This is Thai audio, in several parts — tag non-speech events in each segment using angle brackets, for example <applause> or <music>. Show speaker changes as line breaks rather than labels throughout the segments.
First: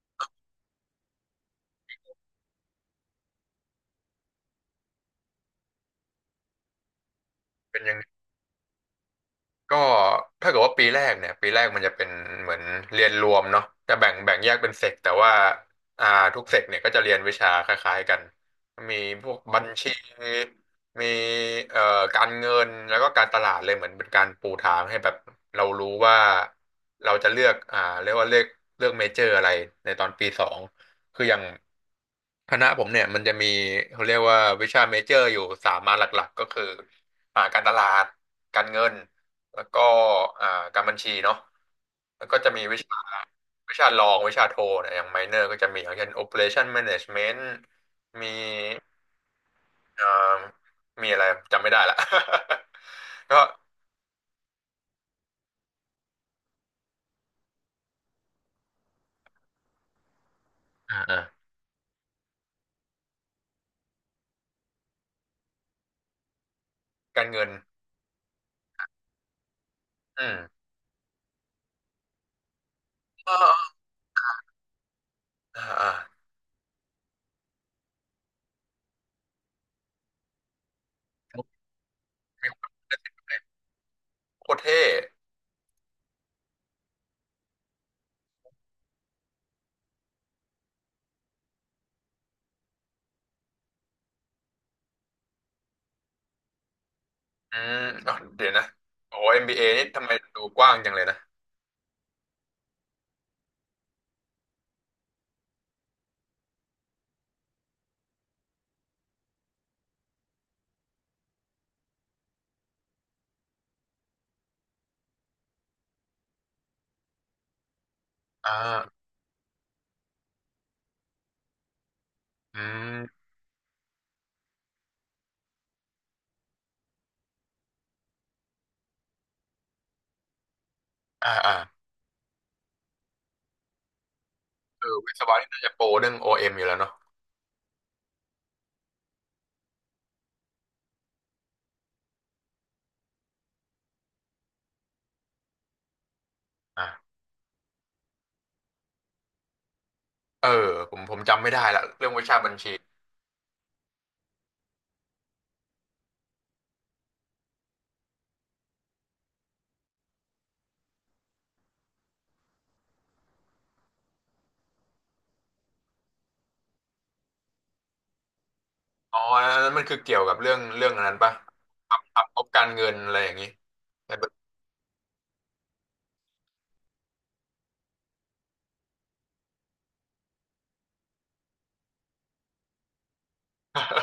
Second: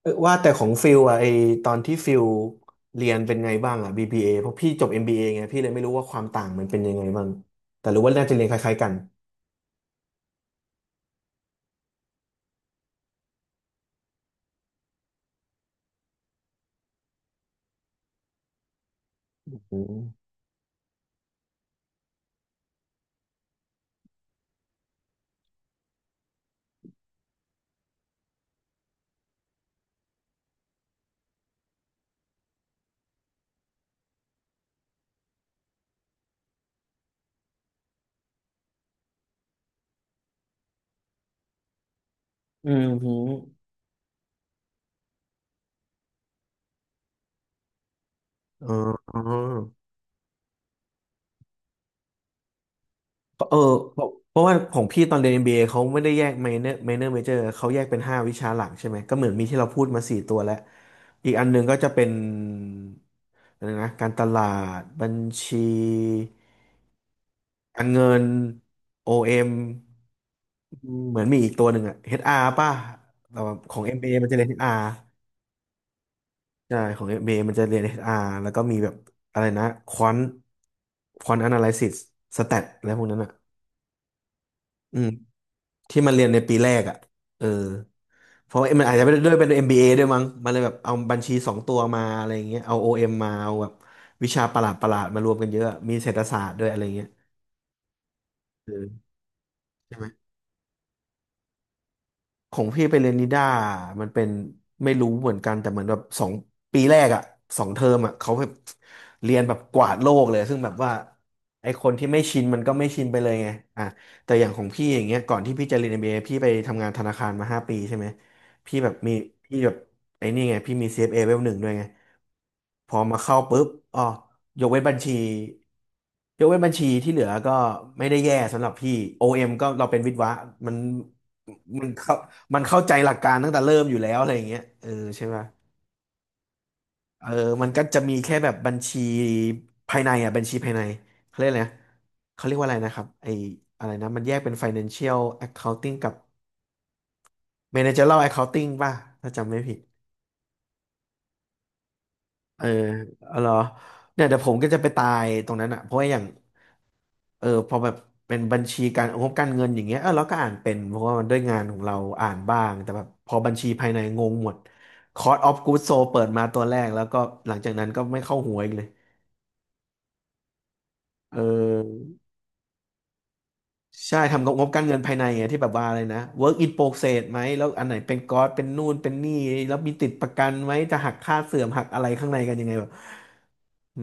เออว่าแต่ของฟิลอะไอตอนที่ฟิลเรียนเป็นไงบ้างอะ BBA เอเพราะพี่จบ MBA ไงพี่เลยไม่รู้ว่าความต่างมันเป็นยังไงบ้าง
เป็น
แต่
ยัง
รู้
ไง
ว่าน่าจะเรียนคล้ายๆกัน
ก็ถ้าเกิดว่าปีแรกเนี่ยปีแรกมันจะเป็นเหมือนเรียนรวมเนาะจะแบ่งแยกเป็นเซกแต่ว่าอ่าทุกเซกเนี่ยก็จะเรียนวิชาคล้ายๆกันมีพวก
อ
บัญ
ื
ชี
ม
มีเอ่อการเงินแล้วก็การตลาดเลยเหมือนเป็นการปูทางให้แบบเรารู้ว่าเราจะเลือกเรียกว่าเลือกเมเจอร์อะไรในตอนปีสองคืออย่างคณะผมเนี่ยมันจะมีเขาเรียกว่าวิชาเมเจอร์อยู่สามมาหลักๆก็คือการตลาดการเงิน แล้วก็อ่าการบัญชีเนาะแล้วก็จะมี
อืมหืม
วิชารองวิชาโทเนี่ยอย่างไมเนอร์ก็จะมีอย่างเช่น Operation Management มี
อ๋อ
เอ่อมีอะไรจำไม่ได้ละ <laughs> ก็
เออเพราะว่าของพี่ตอนเรียน MBA เอเขาไม่ได้แยก minor major เขาแยกเป็นห้าวิชาหลักใช่ไหมก็เหมือนมีที่เราพูดมาสี่ตัวแล้ว
อ่าอ่า
อีกอันหนึ่งก็จะเป็นอะไรนะการตลาดบัญชี
การเงิน
การเงินโอเอ็ม
อืม
เหมือนมีอีกตัวหนึ่งอะ HR ป่ะ
อ่
แต่ว่า
า
ของ MBA มเอมันจะเรียน HR
อ่าอ่า
ใช่ของ MBA มเอมันจะเรียน HR แล้วก็มีแบบอะไรนะควอนควอนแอนาลิซิส s
ม
แตท
ี
อะไรพวกนั้นอะ
โคตรเท่
อืมที่มันเรียนในปีแรกอะเออเพราะว่ามันอาจจะไม่ได้ด้วยเป็น MBA ด้วยมั้งมันเลยแบบเอาบัญชีสองตัวมาอะไรอย่างเงี้ยเอา OM มมาเอาแบบวิชาประหลาดมารวมกันเยอะ มีเศรษฐศาสตร์ด้วยอะไรเงี้ย
อืมอ๋อเดี๋ยวนะ
เอ
โอ้ MBA นี่ทำไม
อ
ดูกว้างจังเลยนะ
ของพี่ไปเรียนนิด้ามันเป็นไม่รู้เหมือนกันแต่เหมือนแบบสองปีแรกอะสองเทอมอะเขาแบบเรียนแบบกวาดโลกเลยซึ่งแบบว่าไอคนที่ไม่ชินมันก็ไม่ชินไปเลยไงอ่ะแต่อย่างของพี่อย่างเงี้ยก่อนที่พี่จะเรียน MBA พี่ไปทำงานธนาคารมาห้าปีใช่ไหม
อ่
พี่
า
แบบมีพี่แบบไอ้นี่ไงพี่มี CFA เอฟเอเลเวลหนึ่งด้วยไง
อื
พอ
ม
มาเข้าปุ๊บอ๋อยกเว้นบัญชียกเว้นบัญชีที่เหลือก็ไม่ได้แย่สำหรับพี่ OM ก็เราเป็นวิศวะมัน
อ่าอ่า
มันเข้ามันเข้าใจหลักการตั้งแต่เริ่มอยู่แล้วอะไรอย่างเงี้ย
เอ
เออ
อวิศ
ใช่
วะ
ป่ะ
นี่น่าจะโปรเรื่อง OM อเอ็มอยู่แล้วเนาะ
เออมันก็จะมีแค่แบบบัญชีภายในอ่ะบัญชีภายในเขาเรียกอะไรนะเขาเรียกว่าอะไรนะครับไออะไรนะมันแยกเป็น financial accounting กับ
อ่า
managerial accounting ป่ะถ้าจำไม่ผิด
เออผมจำไม่ได้ละเรื่องวิชาบัญ
เออ
ชี
เอาเหรอเนี่ยเดี๋ยวผมก็จะไปตายตรงนั้นอ่ะเพราะว่าอย่าง เออพอแบบเป็นบัญชีการงบการเงินอย่างเงี้ยเออเราก็อ่านเป็นเพราะว่ามันด้วยงานของเราอ่านบ้างแต่แบบพอบัญชีภายในงงหมด Cost of Goods Sold เปิดมาตัวแรกแล้วก็หลังจากนั้นก็ไม่เข้าหัวอีกเลย
อ๋ออันนั้นมันคือเกี่ยวกับเรื่องอันนั้นปะ
เออ
ทำงบการเงินอะไรอย่างนี้ใน
ใช่ทำ
<laughs>
กับงบการเงินภายในไงที่แบบว่าอะไรนะ work in progress ไหมแล้วอันไหนเป็นก๊อตเป็นนู่นเป็นนี่แล้วมีติดประกันไหมจะหักค่าเสื่อมหักอะไรข้างในกันยังไงแบบ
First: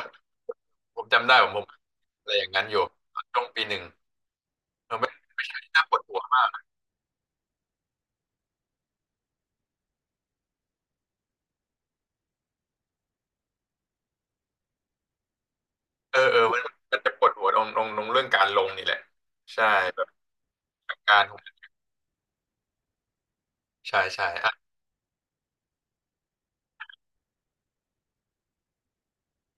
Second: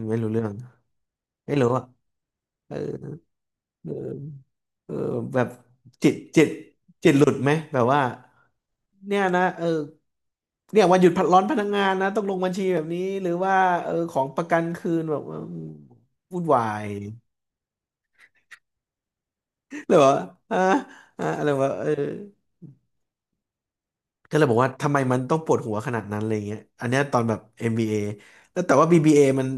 ไม่รู้เรื่อง
ผมจำได้ผม
ไม่
ผม
รู้อ่ะ
อะไรอย่างนั้น
เอ
อยู่ตอนช่วงปีหนึ่ง
อ เอ
เรา
อแบ
ไม่
บ
ใช่ที่น่าปวด
จิต
หัวมา
จิต
ก
จิตหลุดไหมแบบว่าเนี่ยนะเออเนี่ยวันหยุดพักร้อนพนักงานนะต้องลงบัญชีแบบนี้หรือว่าเออของประกันคืนแบบว่า
เออเออ
วุ่น
มัน
วาย
มันจะปวดหัวตรงเรื่องการลงนี่แหละใช่
<laughs> หรือ
แบบ
ว่าอ่า
กา
อะไร
ร
วะเออ
ใช่ใช่
ก็เลยบอกว่าทำไมมันต้องปวดหัวขนาดนั้นอะไรเงี้ยอันเนี้ยตอนแบบ MBA แล้วแต่ว่า BBA มัน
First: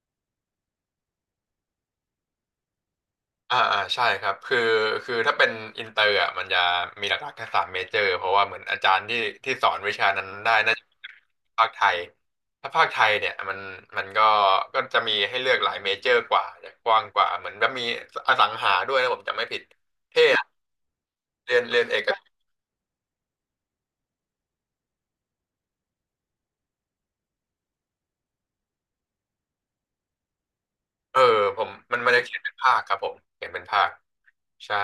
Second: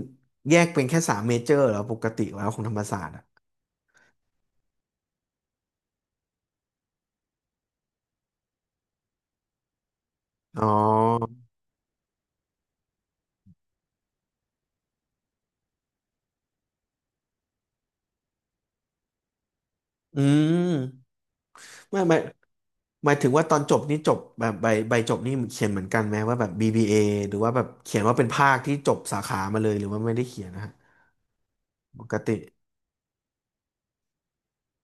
แยกเป็นแค่สามเมเจอร์เหรอปกติแล้วของธรรมศาสตร์อะ
ใช่ครับคือถ้าเป็นอินเตอร์อ่ะมันจะมีหลักๆแค่สามเมเจอร์เพราะว่าเหมือนอาจารย์ที่สอนวิชานั้นได้
อ๋อ
น่าจะเป็นภาคไทยถ้าภาคไทยเนี่ยมันก็จะมีให้เลือกหลายเมเจอร์กว่าจะกว้างกว่าเหมือนแบบมีอสังหาด้วยนะผมจำไม่ผิด
อื
เท่อะ
ม
เรียนเอ
ไม่
ก
ไม่หมายถึงว่าตอนจบนี่จบแบบใบใบจบนี่เขียนเหมือนกันไหมว่าแบบ BBA หรือว่าแบบเขียนว่าเป็นภาคที่จบสาขามาเลยหรือว่าไม่ได้เขียนนะฮะ
เออผมมัน
ป
มันจะ
ก
เขี
ติ
ยนเป็นภาคครับผมเขียนเป็นภาคใช่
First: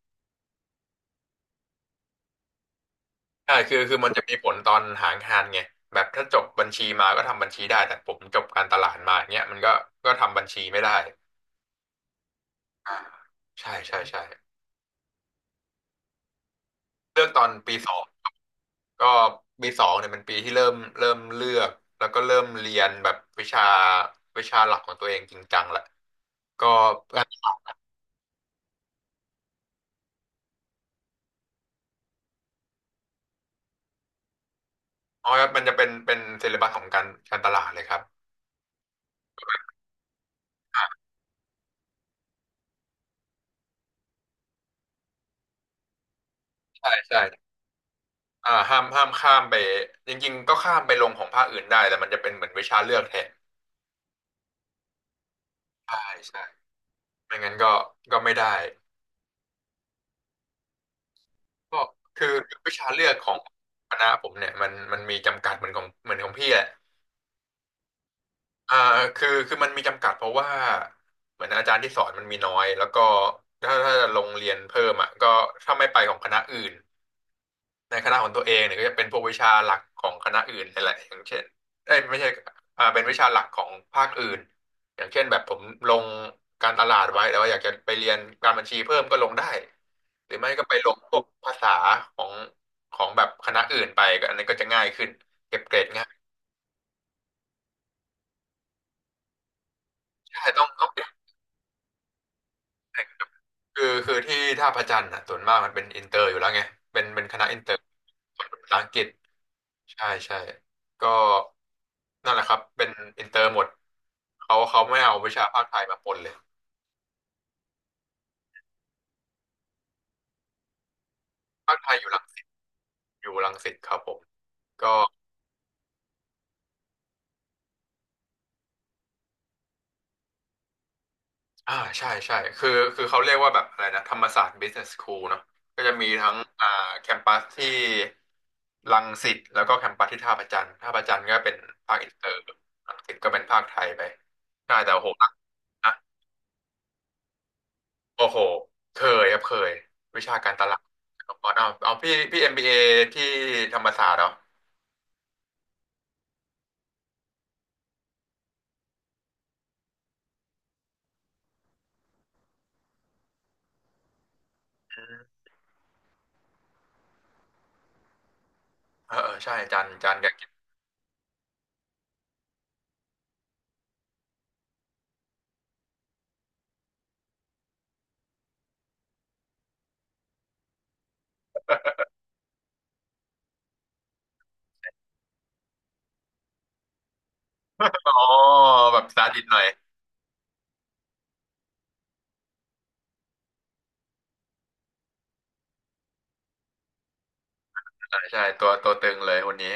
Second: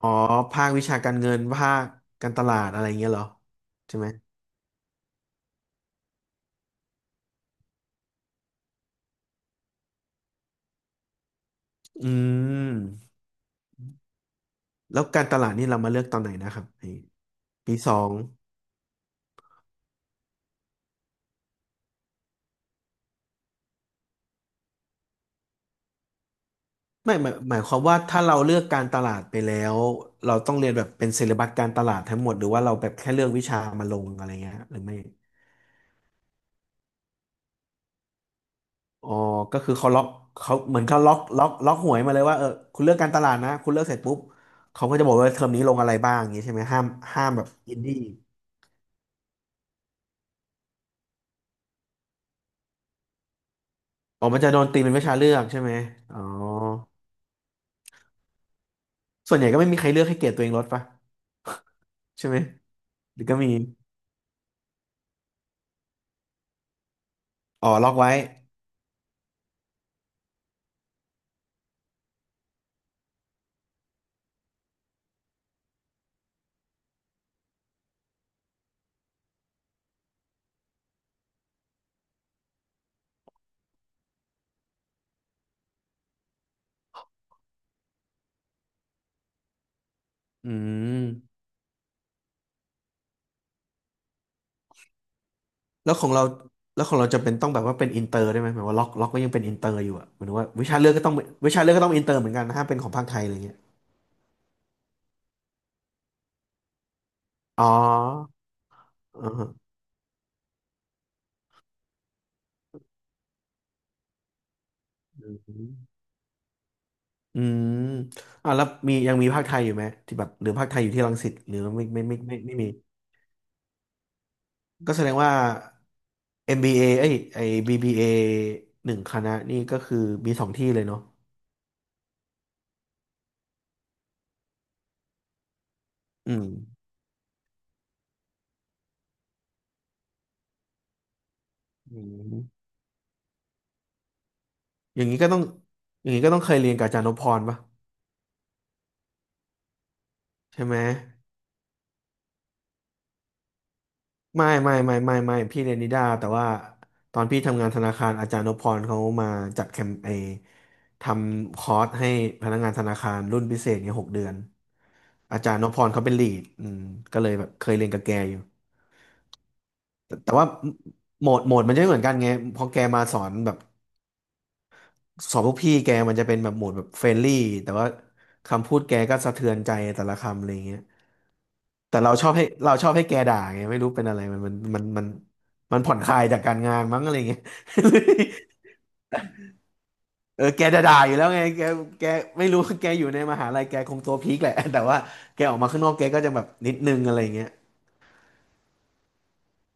อ๋อภาควิชาการเงินภาคการตลาดอะไรเงี้ยเหรอ
ใช่คือคื
ใช่
อ
ไหม
มันจะมีผลตอนหางานไงแบบถ้าจบบัญชีมาก็ทำบัญชีได้แต่ผมจบการตลาดมาอย่างเงี้ยมันก็ทำบัญชีไม่ได้
อื
อ่า
ม
ใช่ใช่ใช่
แล้วการตลาดนี่เรามาเลือกตอนไหนนะครับไอ้
เลือกตอน
ปี
ปีส
ส
อ
อ
ง
ง
ก็ปีสองเนี่ยเป็นปีที่เริ่มเลือกแล้วก็เริ่มเรียนแบบวิชาหลักของตัวเองจริงจังแหละก็
ไม่
อัน
หมาย
นี้
หมายความว่าถ้าเราเลือกการตลาดไปแล้วเราต้องเรียนแบบเป็นเซเลบัสการตลาดทั้งหมดหรือว่าเราแบบแค่เลือกวิชามาลงอะไรเงี้ยหรือไม่
น้อยครับมันจะเป็นเซเลบัสของการตลาดเลยครับ
อ๋อก็คือเขาล็อกเขาเหมือนเขาล็อกหวยมาเลยว่าเออคุณเลือกการตลาดนะคุณเลือกเสร็จปุ๊บเขาก็จะบอกว่าเทอมนี้ลงอะไรบ้างอย่างนี้ใช่ไหมห้าม
ใช่ใช่
ห้ามแบบอินดี้
ห้ามข้ามไปจริงๆก็ข้ามไปลงของภาคอื่นได้แต่มันจะเป็นเหมือนวิชาเลือกแทน
อ๋อมันจะโดนตีเป็นวิชาเลือกใช่ไหม
ใช่
อ๋อ
ใช่ไม่งั้นก็ไม่ได้
ส่วนใหญ่ก็ไม่มีใครเลือกให้เกรดตัวเองลดปะ
ก็คื
ใช่
อ
ไหม
วิชาเลือก
หรือ
ขอ
ก็
ง
มี
คณะผมเนี่ยมันมีจำกัดเหมือนของเหมือนของพี่แหละ
อ๋อล็อกไว้
อ่าคือมันมีจำกัดเพราะว่าเหมือนอาจารย์ที่สอนมันมีน้อยแล้วก็ถ้าจะลงเรียนเพิ่มอ่ะก็ถ้าไม่ไปของคณะอื่นในคณะของตัวเองเนี่ยก็จะเป็นพวกวิชาหลักของคณะอื่นนั่นแหละอย่างเช่นเอ้ยไม่ใช่เป็นวิชาหลักของภาคอื่นอย่างเช่นแบบผมลงการตลาดไว้แต่ว่าอยากจะไปเรียนการบัญชีเพิ่มก็ลงได้หรือไม่
อื
ก็ไปลง
ม
พวกภาษาของแบบคณะอื่นไปก็อันนี้นก็จะง่ายขึ้นเก็บเกรด
แล้วข
ง่า
อง
ย
เราแล้วของเราจะเป็นต้องแบบว่าเป็นอินเตอร์ได้ไหมหมายว่าล็อกก็ยังเป็นอินเตอร์อยู่อะหมายถึง
ใช่
ว่า
ต้อ
วิ
ง
ชา
ต้
เลื
อง
อกก็ต้องวิชาเลือกก็ต้องอินเตอร์เหมือนกันนะห้ามเป็นของภาคไทยอะไรเงี้ย
คือที่ท่าพระจันทร์อ่ะส่วนมากมันเป็นอินเตอร์อยู่แล้วไงเป็นคณะอิน
อ๋อ
เตอร์สอนภาษาอังกฤษ
อ๋
ใช่ใช่ก็นั่นแหละครับเป็นอินเตอร์หมดเขาไม่เอาวิ
อ
ชาภาคไทยมาปนเลย
อืมอ่ะแล้วมียังมีภาคไทยอยู่ไหมที่แบบหรือภาคไทยอยู่ที่รังสิตหรือ
ภาคไทยอยู่
ไม่มี
รังสิตครับผม
ก็
ก็
แสดงว่า MBA เอเอ้ยไอ้ BBA หนึ่งคณะนี่ก็คือมีสองที่เลยเนาะ
ใช่ใช่คือเขาเรียกว่าแบบอะไรนะธรรมศาสตร์ Business School เนาะก็จะมีทั้
อื
ง
ม
แคมปัสที่รังสิตแล้วก็แคมปัสที่ท่าพระจันทร์ก็เป็นภา
อื
คอินเตอร์
ม
รังสิตก็เป็นภาคไทยไปใช่แต่
อย่าง
โห
นี้
หนั
ก็ต้อง
ก
อย่างนี้ก็ต้องเคยเรียนกับอาจารย์นพพรป่ะ
โอ้โหเคยครับเคยวิชาการต
ใช่ไห
ลา
ม
ดเอาพี่เอ็มบีเอที่ธรรมศาสตร์เหรอ
ไม่ไม่ไม่ไม่ไม่พี่เรียนนิด้าแต่ว่าตอนพี่ทำงานธนาคารอาจารย์นพพรเขามาจัดแคมเปญทำคอร์สให้พนักงานธนาคารรุ่นพิเศษเนี่ย6 เดือน
อืม
อาจารย์นพพรเขาเป็นลีดก็เลยแบบเคยเรียนกับแกอยู่
เออเออใช่จันจั
แต่
นกั
แต่
บ
ว่า
กิ๊บ
โหมดมันจะไม่เหมือนกันไงเพอแกมาสอนแบบ สอบพวกพี่แกมันจะเป็นแบบโหมดแบบเฟรนลี่แต่ว่าคำพูดแกก็สะเทือนใจแต่ละคำอะไรเงี้ยแต่เราชอบให้เราชอบให้แกด่าไงไม่รู้เป็นอะไรมันมันผ่อนคลายจากการงานมั้งอะไรเงี้ย
อ๋อแบบสตาร์ดิตหน่อย
<laughs> เออแกจะด่าอยู่แล้วไงแกไม่รู้แกอยู่ในมหาลัยแกคงตัวพีคแหละแต่ว่าแกออกมาข้างนอกแกก็จะแบบนิดนึงอะไรเงี้ย
ใช่ใช่ตัวตึงเลยคนนี้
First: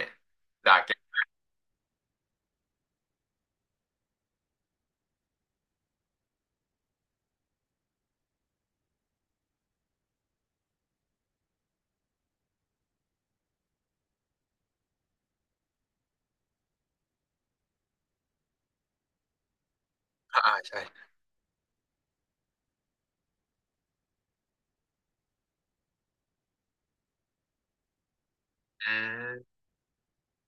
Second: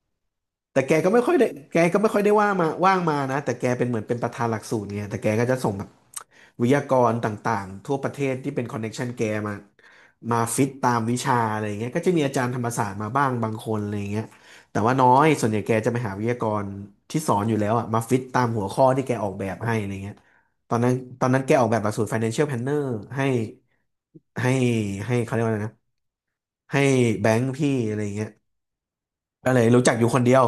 ด่า
แต่แก
เก่ง
ก็ไม่ค่อยได้แกก็ไม่ค่อยได้ว่ามาว่างมานะแต่แกเป็นเหมือนเป็นประธานหลักสูตรไงแต่แกก็จะส่ง วิทยากรต่างๆทั่วประเทศที่เป็นคอนเน็กชันแกมามาฟิตตามวิชาอะไรอย่างเงี้ยก็จะมีอาจารย์ธรรมศาสตร์มาบ้างบางคนอะไรอย่างเงี้ยแต่ว่าน้อยส่วนใหญ่แกจะไปหาวิทยากรที่สอนอยู่แล้วอะมาฟิตตามหัวข้อที่แกออกแบบให้อะไรเงี้ยตอ
ใช่
นนั้นตอนนั้นแกออกแบบหลักสูตร Financial Planner ให้ให้ให้เขาเรียกว่าอะไรนะให้แบงค์พี่อะไรเงี้ย
อื
ก็
ม
เลยรู้จักอยู่คนเดียว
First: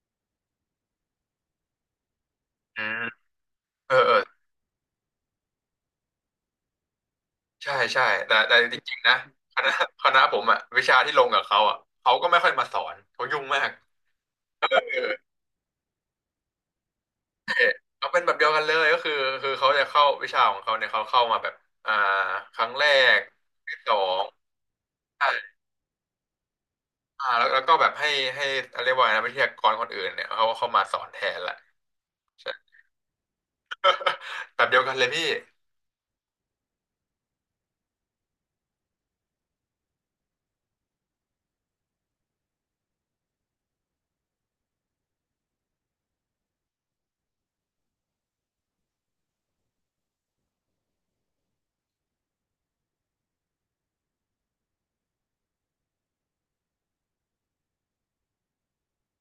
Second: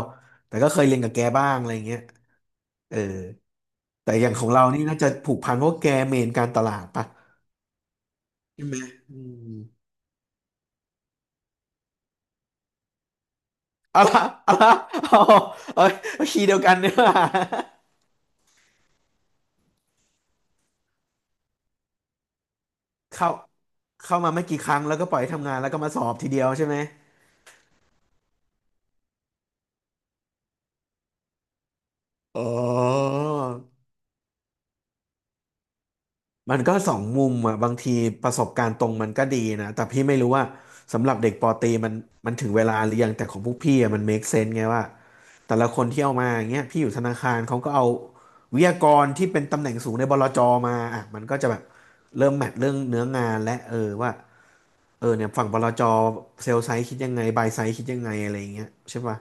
แต่ก็เคยเรียนกับแกบ้างอะไรเงี้ย
อื
เออ
มเออเอ
แต่
อ
อย่างของเรานี่น่าจะผูกพันเพราะแกเมนการตลาดปะ
ใช่ใช่แต่
ใช่ไห
จ
ม
ริงๆนะ
อื
ค
ม
ณะคณะผมอะวิชาที่ลงกับเขาอะเขาก็ไม่ค่อยมาสอนเขายุ่งมาก
เอาละ
เออ
เอาเอาเอาคีย์เดียวกันเนี่ย
เขาเป็นแบบเดียวกันเลยก็คือเขาจะเข้าวิชาของเขาเนี่ยเขาเข้ามาแบบอ่าครั้งแรก
เข้า
ที่สอ
เข้า
ง
มาไม่กี่ครั้งแล้วก็ปล่อยให้ทำงานแล้วก็มาสอบทีเดียวใช่ไหม
แล้วก็แบบให้เรียกว่าไงนะวิทยากรคนอื่นเนี่ยเขาเข้ามาสอนแทนแหละ
อ๋
ใช่
อ
<laughs> แบบเดียวกันเลยพี่
มันก็สองมุมอ่ะบางทีประสบการณ์ตรงมันก็ดีนะแต่พี่ไม่รู้ว่าสำหรับเด็กปอตรีมันถึงเวลาหรือยังแต่ของพวกพี่อ่ะมัน make sense ไงว่าแต่ละคนที่เอามาอย่างเงี้ยพี่อยู่ธนาคารเขาก็เอาวิทยากรที่เป็นตำแหน่งสูงในบลจมาอ่ะมันก็จะแบบเริ่มแมทเรื่องเนื้องานและเออว่า เออเนี่ยฝั่งบลจเซลล์ไซส์คิดยังไงบายไซส์คิดยังไงอะไรอย่างเงี้ยใช่ป่ะ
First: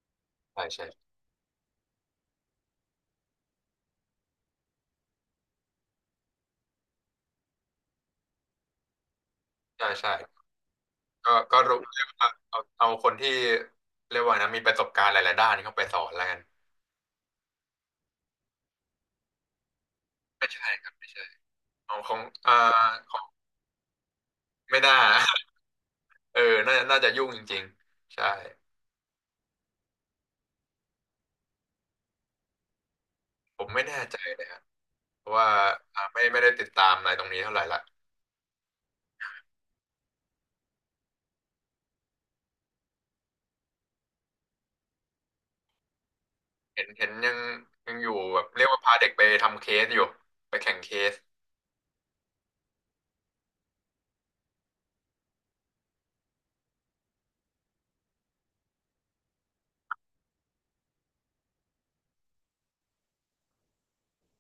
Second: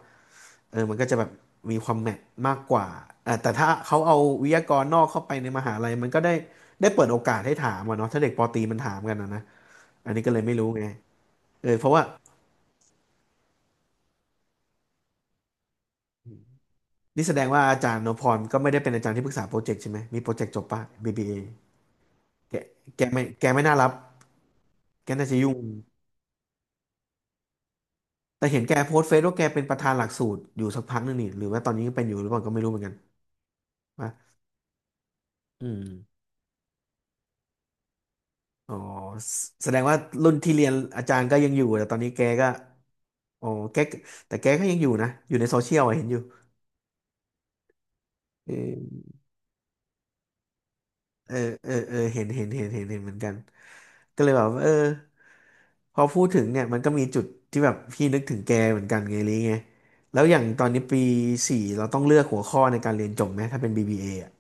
ใช่
เออมันก็
ใช่
จะแบบมีความแมทมากกว่าเออแต่ถ้าเขาเอาวิทยากรนอกเข้าไปในมหาลัยมันก็ได้ได้เปิดโอกาสให้ถามอะเนาะถ้าเด็กปอตรีมันถามกันอะนะ
ใช่
อั
ใช่
นนี้ก็เลยไม่รู้ไง
ก็
เออ
รู้
เพราะ
เรี
ว่า
ยกว่าเอาคนที่เรียกว่าไงนะมีประสบการณ์หลายๆด้านเข้าไปสอนแล้วกัน
นี่แสดงว่าอาจารย์นพพรก็ไม่ได้เป็นอาจารย์ที่ปรึกษาโปรเจกต์ใช่ไหมมีโปรเจ
ไม่
กต์จบ
ใช่
ป่ะ
ครับไม่ใช่
BBA
ของของ
แก
อ่า
แก
ขอ
ไม่
ง
ไม่น่ารับ
ไม่น่า
แกน่าจะยุ่ง
<laughs> เออน่าจะยุ่งจริงๆใช่
แต่เห็นแกโพสต์เฟซว่าแกเป็นประธานหลักสูตรอยู่สักพักนึงนี่หรือว่าตอนนี้ยังเป็นอยู่หรือเปล่าก็ไม่รู้เหมือนกัน
ผมไม่แน่
ว่า
ใจเลยครับเพราะว่า
อืม
ไม่ได้ติดตามอะไรตรงนี้เท่าไหร่ละ
อ๋อแสดงว่ารุ่นที่เรียนอาจารย์ก็ยังอยู่แต่ตอนนี้แกก็อ๋อแกแต่แกก็ยังอยู่นะอยู่ในโซเชียลอะเห็นอยู่
เห็นยังอยู่แบบเรียกว่า
เออ
พาเด็กไปทำเคสอยู่ไปแข่งเคส
เออเห็นเหมือนกันก็เลยแบบว่าเออพอพูดถึงเนี่ยมันก็มีจุดที่แบบพี่นึกถึงแกเหมือนกันไงลิไงแล้วอย่างตอนนี้ปี 4เราต้องเลือกหัวข้อในการเรียนจบไหมถ้าเป็น BBA ออะ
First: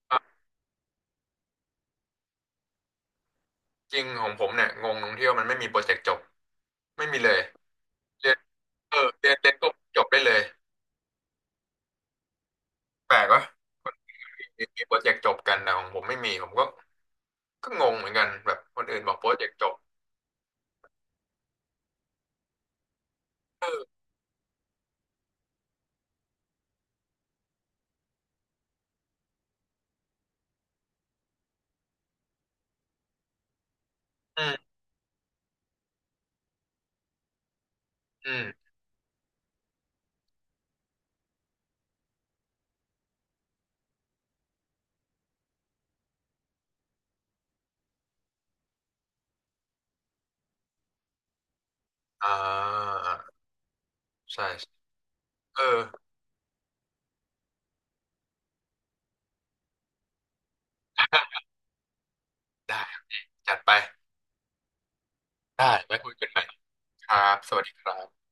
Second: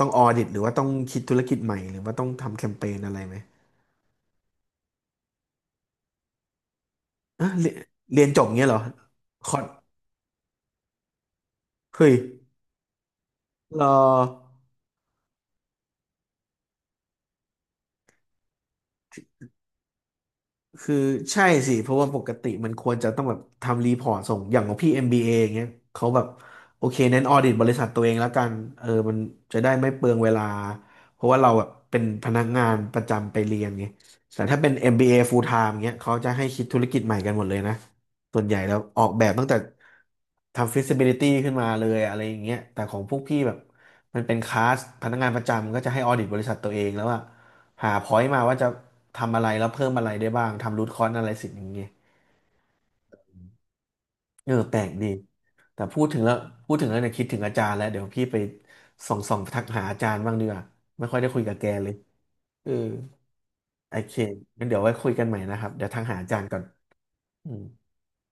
ต้องออ
อ่า
ดิตหรือว่าต้องคิดธุรกิจใหม่หรือว่าต้องทำแคมเปญอะไรไหม
จริงของผมเนี่ยงงตรงที่ว่ามันไม่มีโปรเจกต์จบไม่มีเลย
อ่ะเรียน
เรียน
จบเงี้ยเหรอ
เออเรียน
ค
เรียน
อร์ส
ก็จบได้เลย
เฮ้ย
แปลกวะ
รอ
มีโปรเจกต์จบกันแต่ของผมไม่มีผมก็งงเหมือนกันแบบคนอื่นบอกโปรเจกต์จบ
คือใช่สิเพราะว่าปกติมันควรจะต้องแบบทำรีพอร์ตส่งอย่างของพี่ MBA อมบีเออย่างเงี้ยเขาแบบโอเคเน้นออดิตบริษัทตัวเองแล้วกันเออมันจะได้ไม่เปลืองเวลาเพราะว่าเราแบบเป็นพนักงานประจำไปเรียนไง
อื
แต่ถ้าเป็น
ม
MBA full time เงี้ยเขาจะให้คิดธุรกิจใหม่กันหมดเลยนะ
อื
ส่วนใหญ่
ม
แล้วออกแบบตั้งแต่ทำ feasibility ขึ้นมาเลยอะไรอย่างเงี้ยแต่ของพวกพี่แบบมันเป็นคลาสพนักงานประจำก็จะให้ออดิตบริษัทตัวเองแล้วอะ หาพอยต์มาว่าจะทำอะไรแล้วเพิ่มอะไรได้บ้างทำรูทคอ s อะไรสิ่งอย่างเงี้ย
อ่าใช่
เออ
ใช่
แปลกดี
เออ
แต่พูดถึงแล้วเนี่ยคิดถึงอาจารย์แล้วเดี๋ยวพี่ไปส่องทักหาอาจารย์บ้างดีกว่าไม่ค่อยได้คุย
<laughs>
กับแกเลยเออ
ได้จัดไป
โอเคงั้นเดี๋ยวไว้คุยกันใหม่นะครับ
ได้
เดี๋ยว
ไว้
ทัก
คุย
หา
กั
อา
นให
จา
ม่
รย์ก่อน
ครับ
อื
สวั
ม
สดีครับ